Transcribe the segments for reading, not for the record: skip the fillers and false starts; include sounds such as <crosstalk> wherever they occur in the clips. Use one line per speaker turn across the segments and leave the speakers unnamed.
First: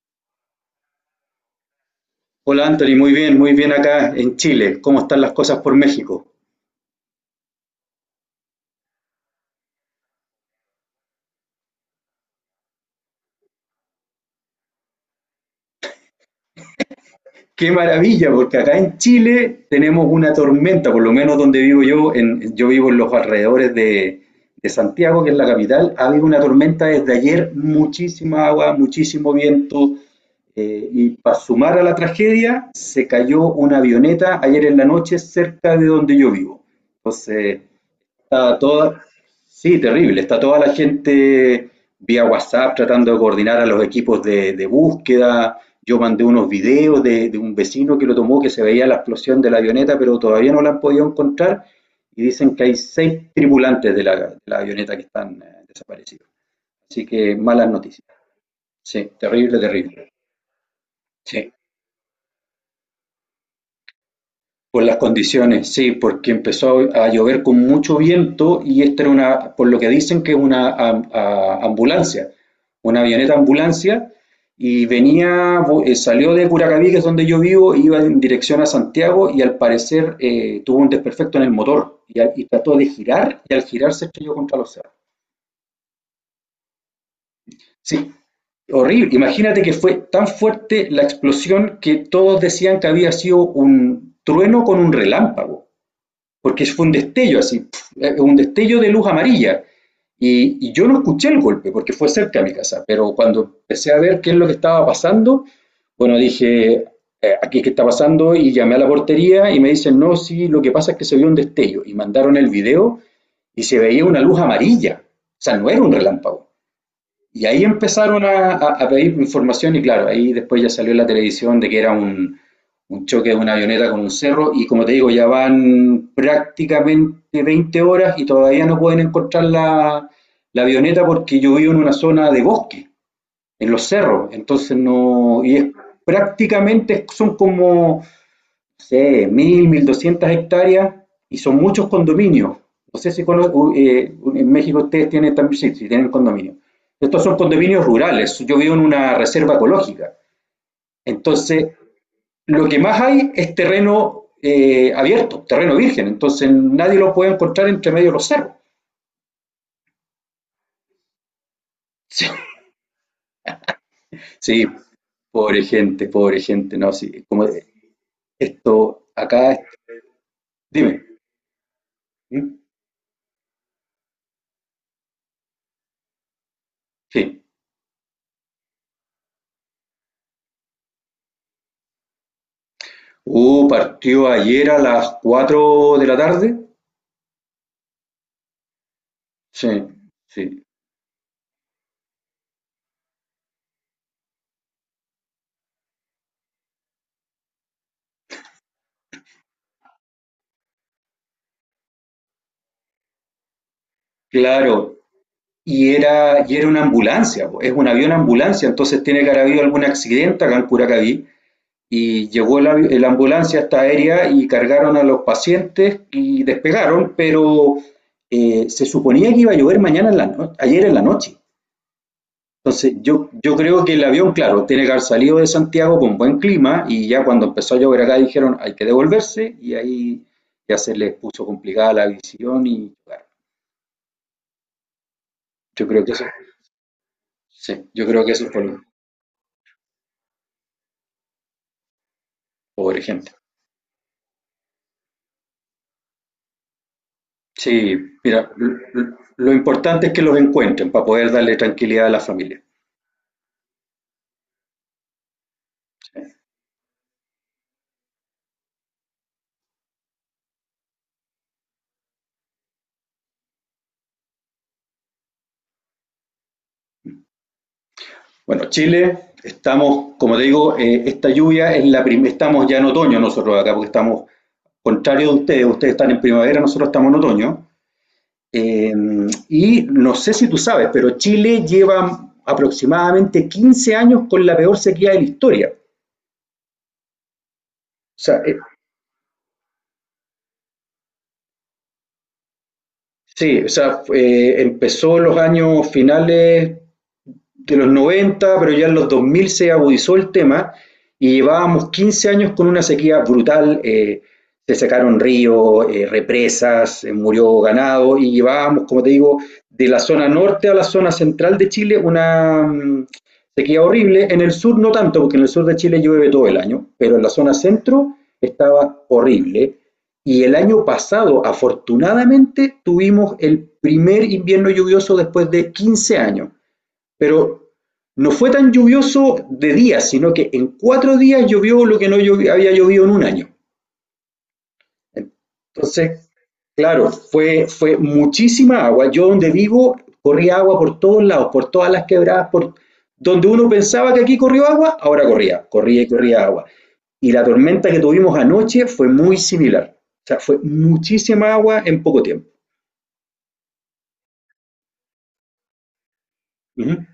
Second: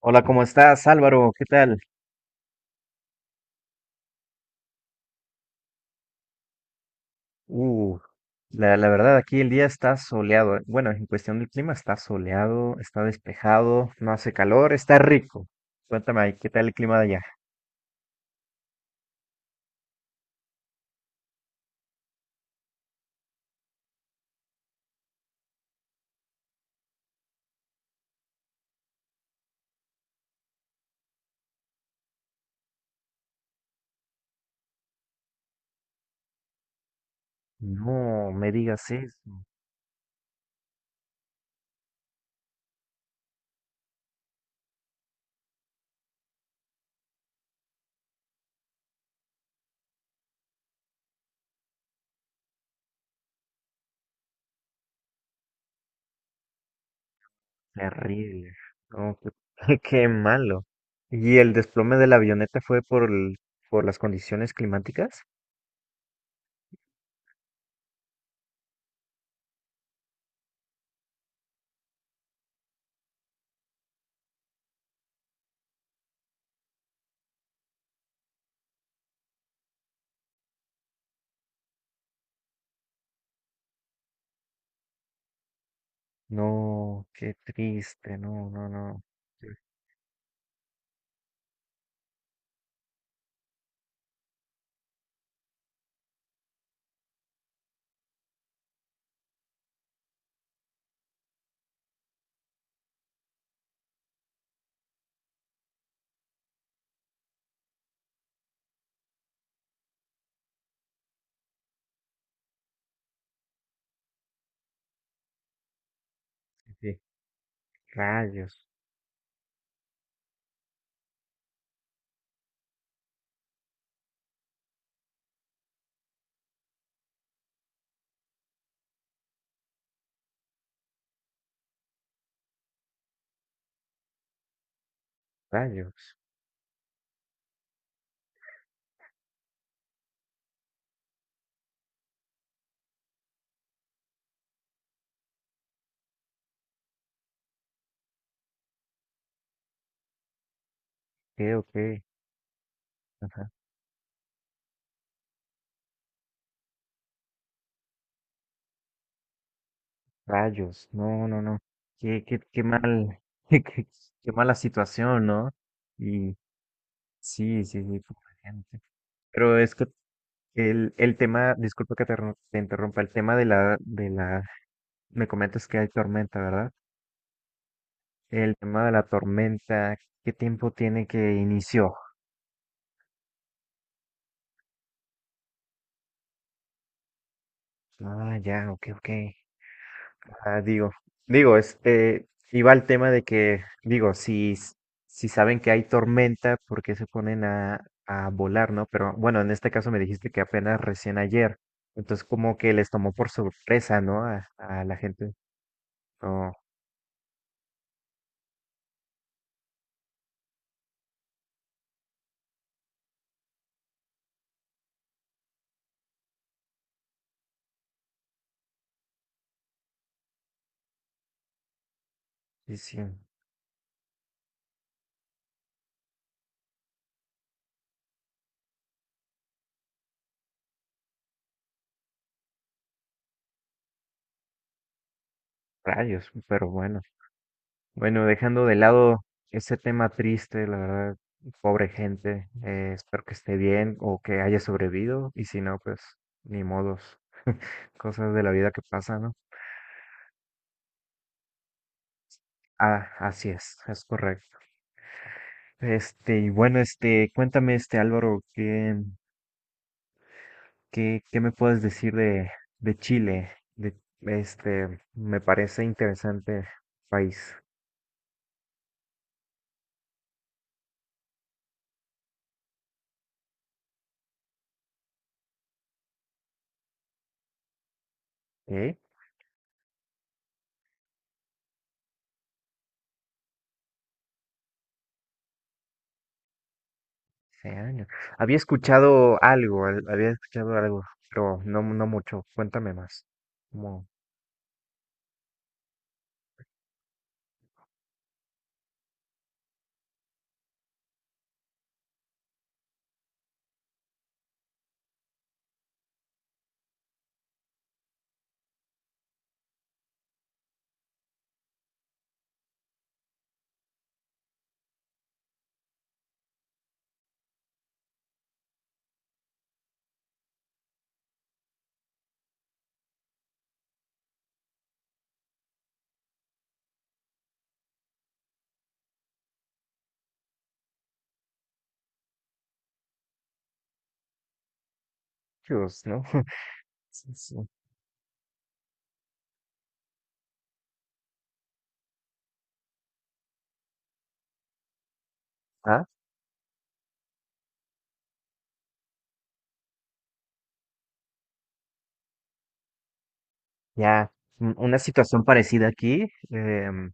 Hola, ¿cómo estás, Álvaro? ¿Qué tal?
Hola Anthony, muy bien acá en Chile. ¿Cómo están las cosas por México?
Uh, la verdad, aquí el día está soleado. Bueno, en cuestión del clima está soleado, está despejado, no hace calor, está rico. Cuéntame ahí, ¿qué tal el clima de allá?
Qué maravilla, porque acá en Chile tenemos una tormenta, por lo menos donde vivo yo, yo vivo en los alrededores de Santiago, que es la capital, ha habido una tormenta desde ayer, muchísima agua, muchísimo viento, y para sumar a la tragedia, se cayó una avioneta ayer en la noche cerca de donde yo vivo. Entonces,
No me
Está
digas
toda,
eso,
sí, terrible. Está toda la gente vía WhatsApp tratando de coordinar a los equipos de búsqueda. Yo mandé unos videos de un vecino que lo tomó, que se veía la explosión de la avioneta, pero todavía no la han podido encontrar. Y dicen que hay seis tripulantes de la avioneta que están desaparecidos. Así que malas noticias.
terrible.
Sí,
No, qué,
terrible,
<laughs> qué
terrible.
malo. ¿Y
Sí.
el desplome de la avioneta fue por las condiciones
Por las
climáticas?
condiciones, sí, porque empezó a llover con mucho viento y esta era una, por lo que dicen que es una ambulancia, una avioneta ambulancia y venía, salió de Curacaví, que es donde yo vivo, e iba en dirección a Santiago y al parecer tuvo un desperfecto en el motor y trató de girar y al girar se estrelló contra los cerros.
No, qué
Sí,
triste, no, no, no.
horrible.
Sí,
Imagínate que fue tan fuerte la explosión que todos decían que había sido un trueno con un relámpago. Porque fue un destello así, un destello de luz amarilla. Yo no escuché el golpe porque fue cerca de mi casa, pero cuando empecé a ver qué es lo que estaba pasando, bueno, dije, aquí qué está pasando y llamé a la portería y me dicen, no, sí, lo que pasa es que se vio un destello y mandaron el video y se veía una luz amarilla, o sea, no era un relámpago.
sí, sí.
Y ahí empezaron a,
Rayos,
a, a pedir información y claro, ahí después ya salió en la televisión de que era un choque de una avioneta con un cerro y como te digo, ya van prácticamente 20 horas y todavía no pueden encontrar la avioneta porque yo vivo en una zona de bosque, en los cerros, entonces no, y es
rayos.
prácticamente son como, no sé, mil, 1.200 hectáreas y son muchos condominios. No sé si en México ustedes tienen también, sí, sí, tienen condominios. Estos son condominios rurales, yo vivo en una reserva ecológica. Entonces,
Ok,
lo que más hay
ok.
es terreno abierto, terreno virgen, entonces nadie lo puede encontrar entre medio de los cerros. <laughs>
Rayos, no, no, no. Qué,
Sí,
qué, qué mal, <laughs> qué, qué- qué mala
sí,
situación, ¿no? Y
pobre gente, no, sí, como
sí, sí, sí, completamente.
esto acá,
Pero es que el,
dime,
el tema, disculpa que te interrumpa, el tema, me comentas que hay tormenta, ¿verdad?
sí.
El tema de la tormenta, ¿qué tiempo tiene que inició?
Partió ayer a las 4 de la tarde,
Ah, ya, ok, ok.
sí,
Ah,
sí,
digo, este, iba al tema de que, digo, si saben que hay tormenta, ¿por qué se ponen a volar, no? Pero bueno, en este caso me dijiste que apenas recién ayer, entonces como que les tomó por sorpresa, ¿no? A
claro,
la gente.
y era,
No,
y era una ambulancia, po. Es un avión ambulancia, entonces tiene que haber habido algún accidente acá en Curacaví, y llegó la ambulancia hasta aérea y cargaron a los pacientes y despegaron, pero se suponía que iba a llover mañana en la no ayer en la noche.
sí,
Entonces
sí,
yo creo que el avión, claro, tiene que haber salido de Santiago con buen clima y ya cuando empezó a llover acá dijeron hay que devolverse y ahí ya se les puso complicada la visión y bueno, yo creo que eso,
rayos, pero bueno.
sí, yo creo
Bueno,
que eso fue
dejando de
lo
lado ese tema triste, la verdad, pobre gente,
pobre
espero
gente.
que esté bien o que haya sobrevivido, y si no, pues ni modos,
Sí,
cosas de la
mira,
vida que
lo,
pasan, ¿no?
lo importante es que los encuentren para poder darle tranquilidad a la familia.
Ah, así es correcto. Este, y bueno, este, cuéntame, este Álvaro, ¿qué me puedes decir de Chile? Este, me parece interesante país.
Bueno, Chile, estamos, como te digo, esta lluvia es la primera, estamos ya en otoño nosotros acá, porque estamos, contrario de ustedes, ustedes están en primavera, nosotros estamos en otoño. Eh,
¿Eh?
y no sé si tú sabes, pero Chile lleva aproximadamente 15 años con la peor sequía de la historia.
Hace años.
O sea,
Había escuchado algo, había escuchado algo, pero no, no mucho. Cuéntame más.
sí,
Como,
empezó en los años finales de los 90 pero ya en los 2000 se agudizó el tema y llevábamos 15 años con una sequía brutal. Se secaron ríos, represas, murió ganado y llevábamos, como te digo, de la zona norte a la zona central de Chile una sequía horrible. En el sur no tanto, porque en el sur de Chile llueve todo el año, pero en la zona centro estaba horrible. Y el año pasado, afortunadamente, tuvimos el primer invierno lluvioso después de 15 años pero no fue tan lluvioso de días, sino que en 4 días llovió lo que no había llovido en un año.
Dios, ¿no?
Entonces,
<laughs>
claro,
Sí,
fue,
sí.
fue muchísima agua. Yo donde vivo corría agua por todos lados, por todas las quebradas, por donde uno pensaba que aquí corrió agua, ahora corría, corría
Ah,
y corría agua. Y la tormenta que tuvimos anoche fue muy similar. O sea, fue muchísima agua en poco tiempo.
ya. Una situación parecida aquí.
Ujú.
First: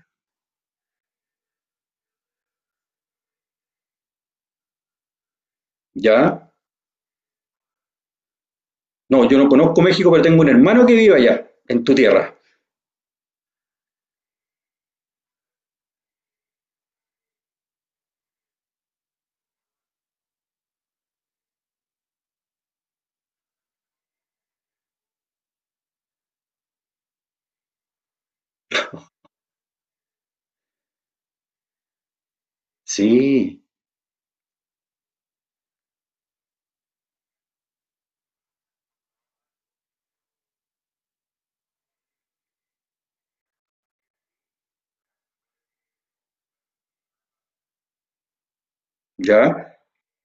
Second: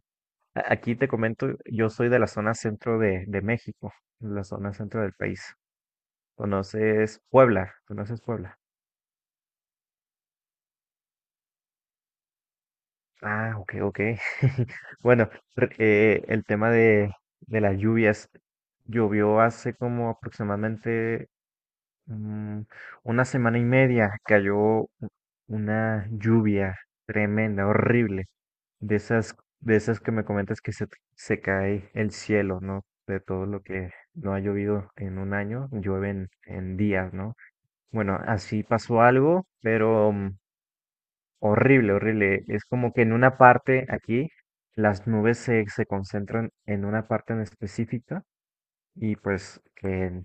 Aquí te comento, yo soy de la zona centro de México, la zona centro del país.
¿Ya?
¿Conoces Puebla? ¿Conoces Puebla?
No, yo no conozco México, pero tengo un hermano que vive allá, en tu tierra.
Ah, ok, ok. <laughs> Bueno, el tema de las lluvias, llovió hace como aproximadamente mm, una semana y media cayó una lluvia tremenda, horrible, de esas que me comentas que se cae el cielo, ¿no?
Sí.
De todo lo que no ha llovido en un año, llueve en días, ¿no? Bueno, así pasó algo, pero horrible, horrible. Es como que en una parte aquí, las nubes se concentran en una parte en específica y pues
¿Ya?
que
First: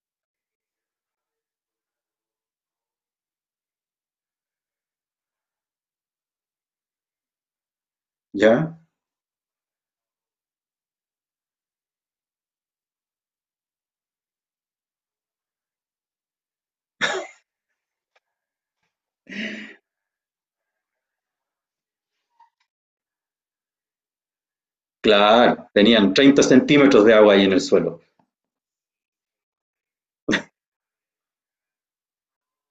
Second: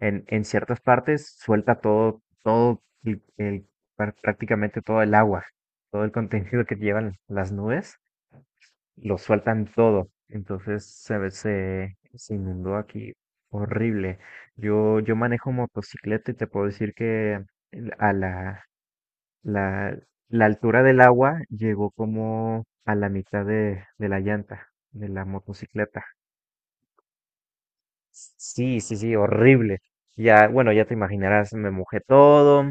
en ciertas partes suelta todo, prácticamente todo el agua, todo el <laughs> contenido que llevan las nubes,
¿Ya?
lo sueltan todo. Entonces se inundó aquí horrible. Yo manejo motocicleta y te puedo decir que el- a la, la, la altura del agua llegó como a la mitad de la llanta de la
Claro,
motocicleta.
tenían 30 centímetros de agua ahí en el suelo.
Sí, sí, sí, horrible. Ya, bueno, ya te imaginarás, me mojé todo,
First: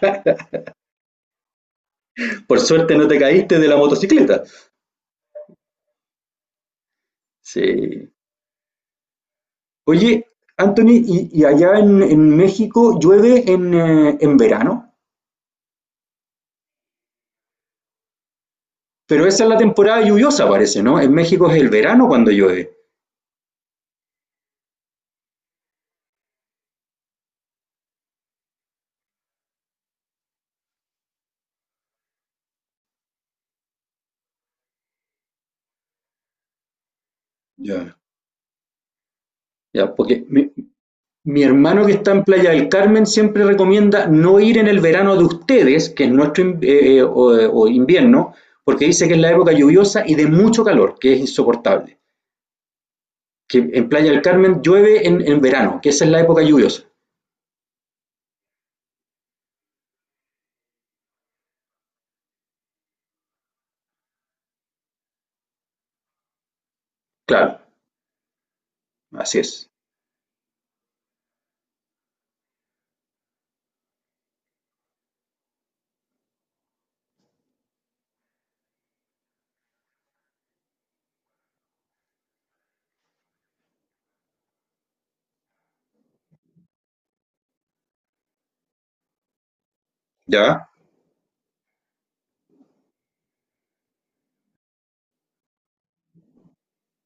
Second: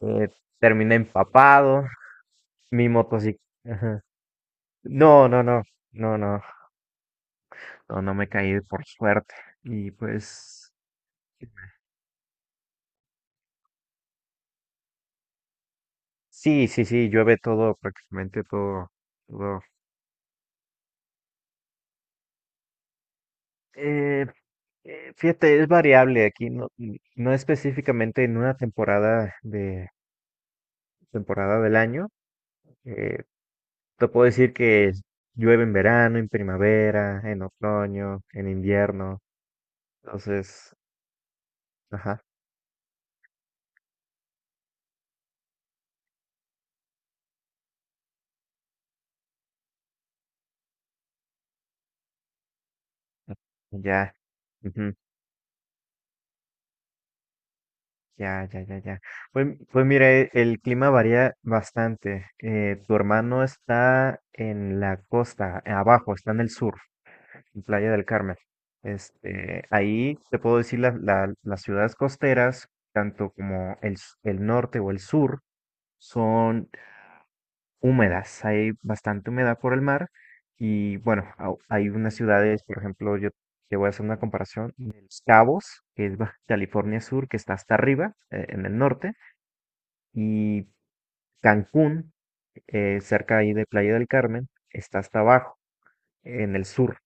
eh, terminé empapado,
Por
mi
suerte no te
motocicleta.
caíste de la motocicleta.
No, no, no, no, no, no,
Sí.
no me caí por suerte. Y
Oye,
pues,
Anthony, ¿y allá en, México llueve en verano?
sí, sí, sí, llueve todo, prácticamente todo,
Pero esa es la
todo.
temporada lluviosa, parece, ¿no? En México es el verano cuando llueve.
Eh, fíjate, es variable aquí, no específicamente en una temporada del año. Eh, te puedo decir que llueve en verano, en primavera, en
Ya.
otoño, en invierno.
Ya, porque mi,
Entonces,
mi hermano que está
ajá,
en Playa del Carmen siempre recomienda no ir en el verano de ustedes, que es nuestro in- o invierno, porque dice que es la época lluviosa y de mucho calor, que es insoportable. Que en Playa
ya.
del Carmen llueve en verano, que esa es la época lluviosa.
Ya, ya, ya, ya. Pues, pues mira, el clima varía bastante. Tu hermano está en la costa, abajo, está en el sur,
Claro,
en Playa del Carmen.
así
Este,
es.
ahí te puedo decir las ciudades costeras, tanto como el norte o el sur, son húmedas. Hay bastante humedad por el mar. Y bueno, hay unas ciudades, por ejemplo, yo te voy a hacer una comparación de Los Cabos, que es Baja California Sur, que está hasta arriba, en el norte y
¿Ya?
Cancún, cerca ahí de Playa del Carmen, está hasta abajo, en el sur.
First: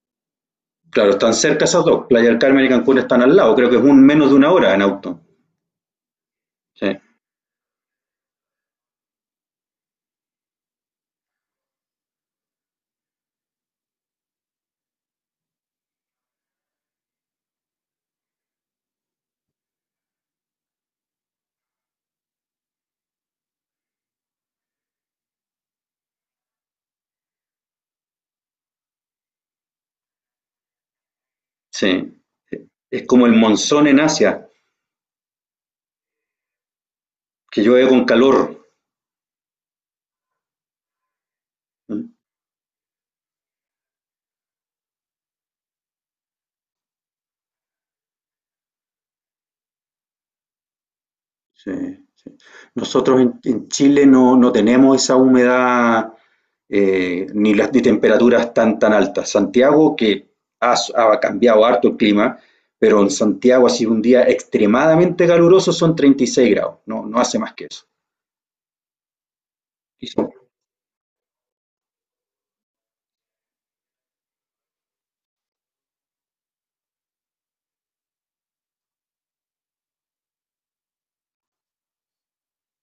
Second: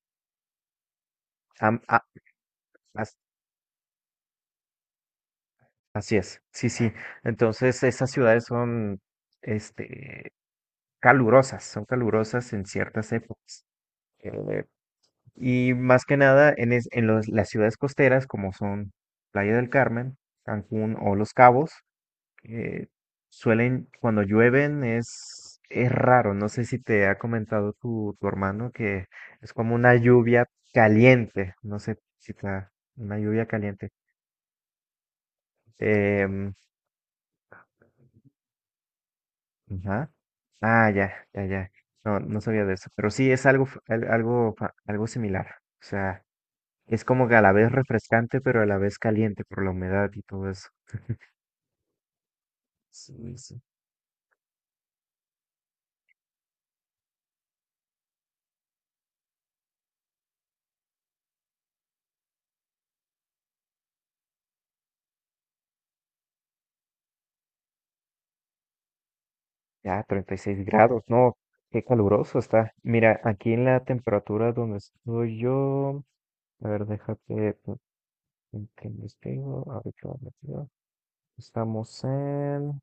Claro, están cerca
Am-
esas
a-
dos. Playa del Carmen y Cancún
as-
están al lado. Creo que es un menos de una hora en auto.
así es, sí,
Sí,
sí. Entonces esas ciudades son, este, calurosas, son calurosas en ciertas épocas. Eh, y más que nada en, las ciudades costeras, como son Playa del Carmen, Cancún o Los Cabos, eh, suelen, cuando llueven es raro. No sé si te ha comentado tu hermano que es como una lluvia caliente. No sé
sí.
si te ha-
Es
una
como el
lluvia
monzón
caliente.
en Asia,
Em,
que llueve con calor.
ajá. Ah, ya, ya, ya.
¿Mm?
No, no sabía de eso. Pero sí es algo, algo similar. O sea, es como que a la vez refrescante, pero a la vez caliente por la humedad y todo eso.
Sí, sí. Nosotros
Sí,
en,
sí.
en Chile no tenemos esa humedad ni temperaturas tan tan altas. Santiago, que ha cambiado harto el clima, pero en Santiago ha sido un día extremadamente caluroso, son 36 grados, no hace más que eso.
Ya,
Y son-
36 grados, no, qué caluroso está. Mira, aquí en la temperatura donde estoy yo, a ver, déjate pues, que investigo, a ver qué va metido. Estamos en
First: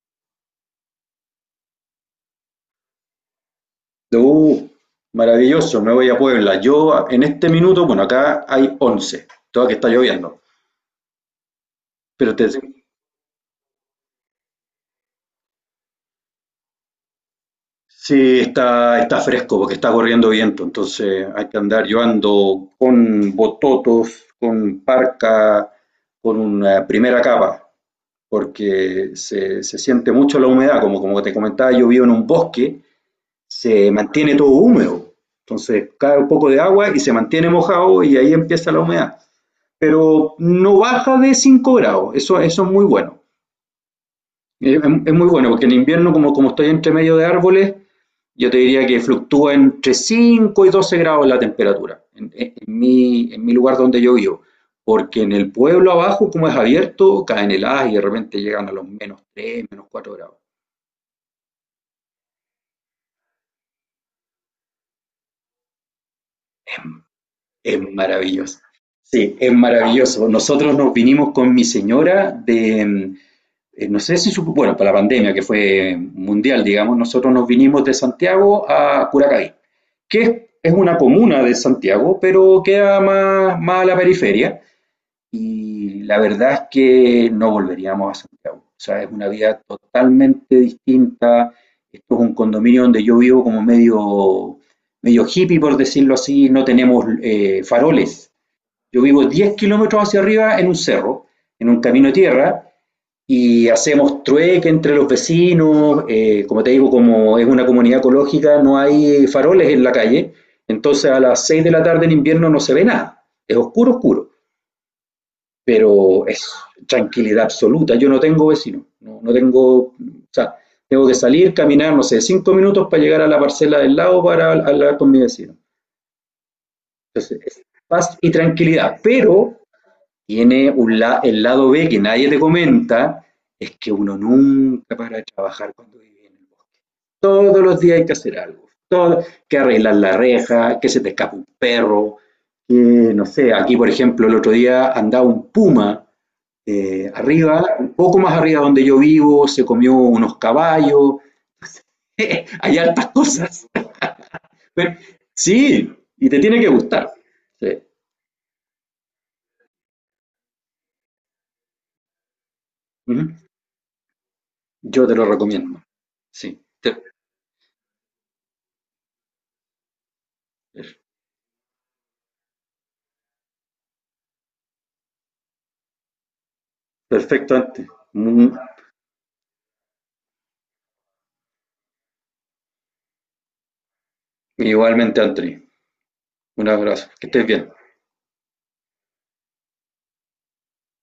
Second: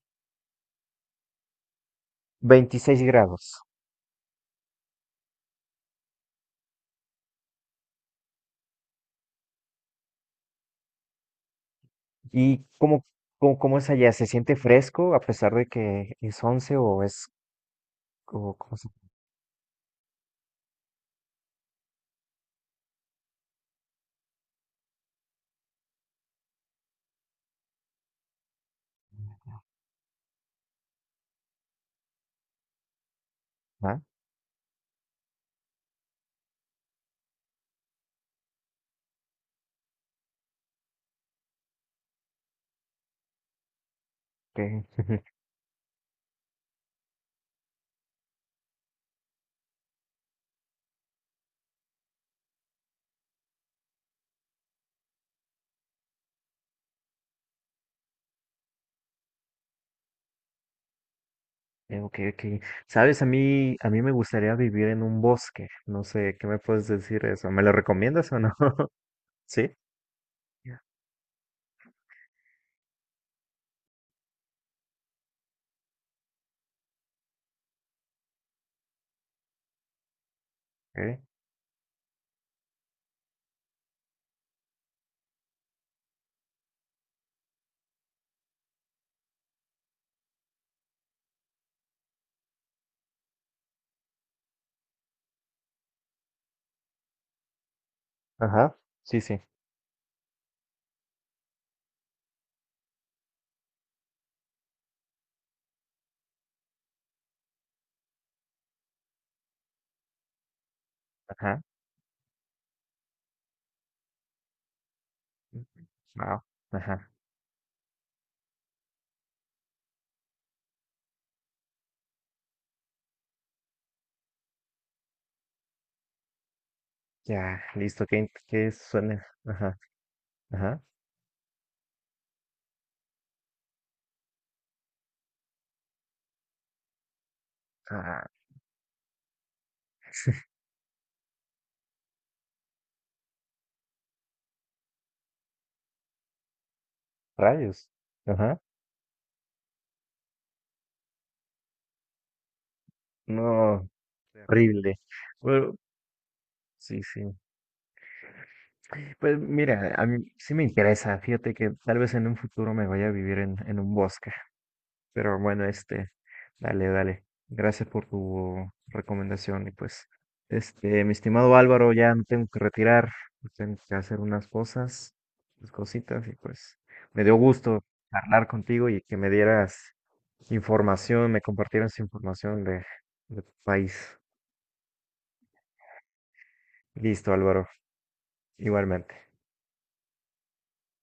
26 grados.
Uh, maravilloso, me voy a Puebla. Yo en este minuto, bueno, acá hay 11, toda que está lloviendo, pero te,
¿Y cómo es allá? ¿Se siente fresco a pesar de que es 11 o es,
sí,
o cómo se
está fresco porque está corriendo viento, entonces hay que andar. Yo ando con bototos, con parca, con una primera capa, porque se siente mucho la humedad. Como te comentaba, yo vivo en un bosque, se
llama?
mantiene todo húmedo. Entonces cae un poco de agua y se mantiene mojado y ahí empieza la humedad. Pero no baja de 5 grados, eso es muy bueno. Es,
Que-
es muy
<laughs>
bueno porque en invierno, como estoy entre medio de árboles, yo te diría que fluctúa entre 5 y 12 grados la temperatura en mi lugar donde yo vivo. Porque en el pueblo abajo, como es abierto, caen heladas y de repente llegan a los menos tres menos cuatro grados.
Ok, ok. Sabes, a mí me gustaría vivir en un bosque. No sé, ¿qué me
Es,
puedes decir de eso? ¿Me lo
es
recomiendas o no?
maravilloso.
<laughs>
Sí, es
Sí.
maravilloso. Nosotros nos vinimos con mi señora de, no sé si supo, bueno, para la pandemia que fue mundial, digamos, nosotros nos vinimos de Santiago a Curacaví, que es una
Ok.
comuna de Santiago, pero queda más a la periferia. Y la verdad es que no volveríamos a Santiago. O sea, es una vida totalmente distinta. Esto es un condominio donde yo vivo como medio, medio hippie, por decirlo así. No tenemos faroles.
Ajá,
Yo
sí,
vivo
sí,
10 kilómetros hacia arriba en un cerro, en un camino de tierra, y hacemos trueque entre los vecinos. Como te digo, como es una comunidad ecológica, no hay faroles en la calle. Entonces a las
ajá.
6 de la tarde en invierno no se ve nada. Es oscuro, oscuro pero
Wow.
es
Ajá.
tranquilidad absoluta. Yo no tengo vecino, no tengo, o sea, tengo que salir, caminar, no sé, 5 minutos para llegar a la parcela del lado para hablar con mi vecino. Entonces, es
Ya, listo.
paz
¿Qué,
y
in- qué
tranquilidad,
suena?
pero
Ajá.
tiene
Ajá.
el lado B que nadie te comenta, es que uno nunca para de trabajar cuando vive en el bosque. Todos los días hay que
Ah,
hacer algo, todo, que arreglar la reja, que se te escapa un perro, que, no sé, aquí por ejemplo el otro día andaba un puma arriba,
rayos.
un poco más
Ajá.
arriba donde yo vivo, se comió unos caballos, <laughs> hay altas cosas.
No,
Pero,
terrible. Bueno,
sí, y te tiene que
sí,
gustar.
sí.
Sí.
Pues mira, a mí sí me interesa. Fíjate que tal vez en un futuro me vaya a
Uh
vivir
-huh.
en un bosque.
Yo te lo
Pero bueno,
recomiendo.
este,
Sí.
dale,
Te,
dale. Gracias por tu recomendación. Y pues, este, mi estimado Álvaro, ya me tengo que retirar, tengo que hacer unas cosas, unas cositas, y pues me dio
perfecto,
gusto
Antri.
hablar
Mm,
contigo y que me dieras información, me compartieras información de tu país.
igualmente, Antri. Un abrazo. Que
Listo,
estés
Álvaro,
bien.
igualmente.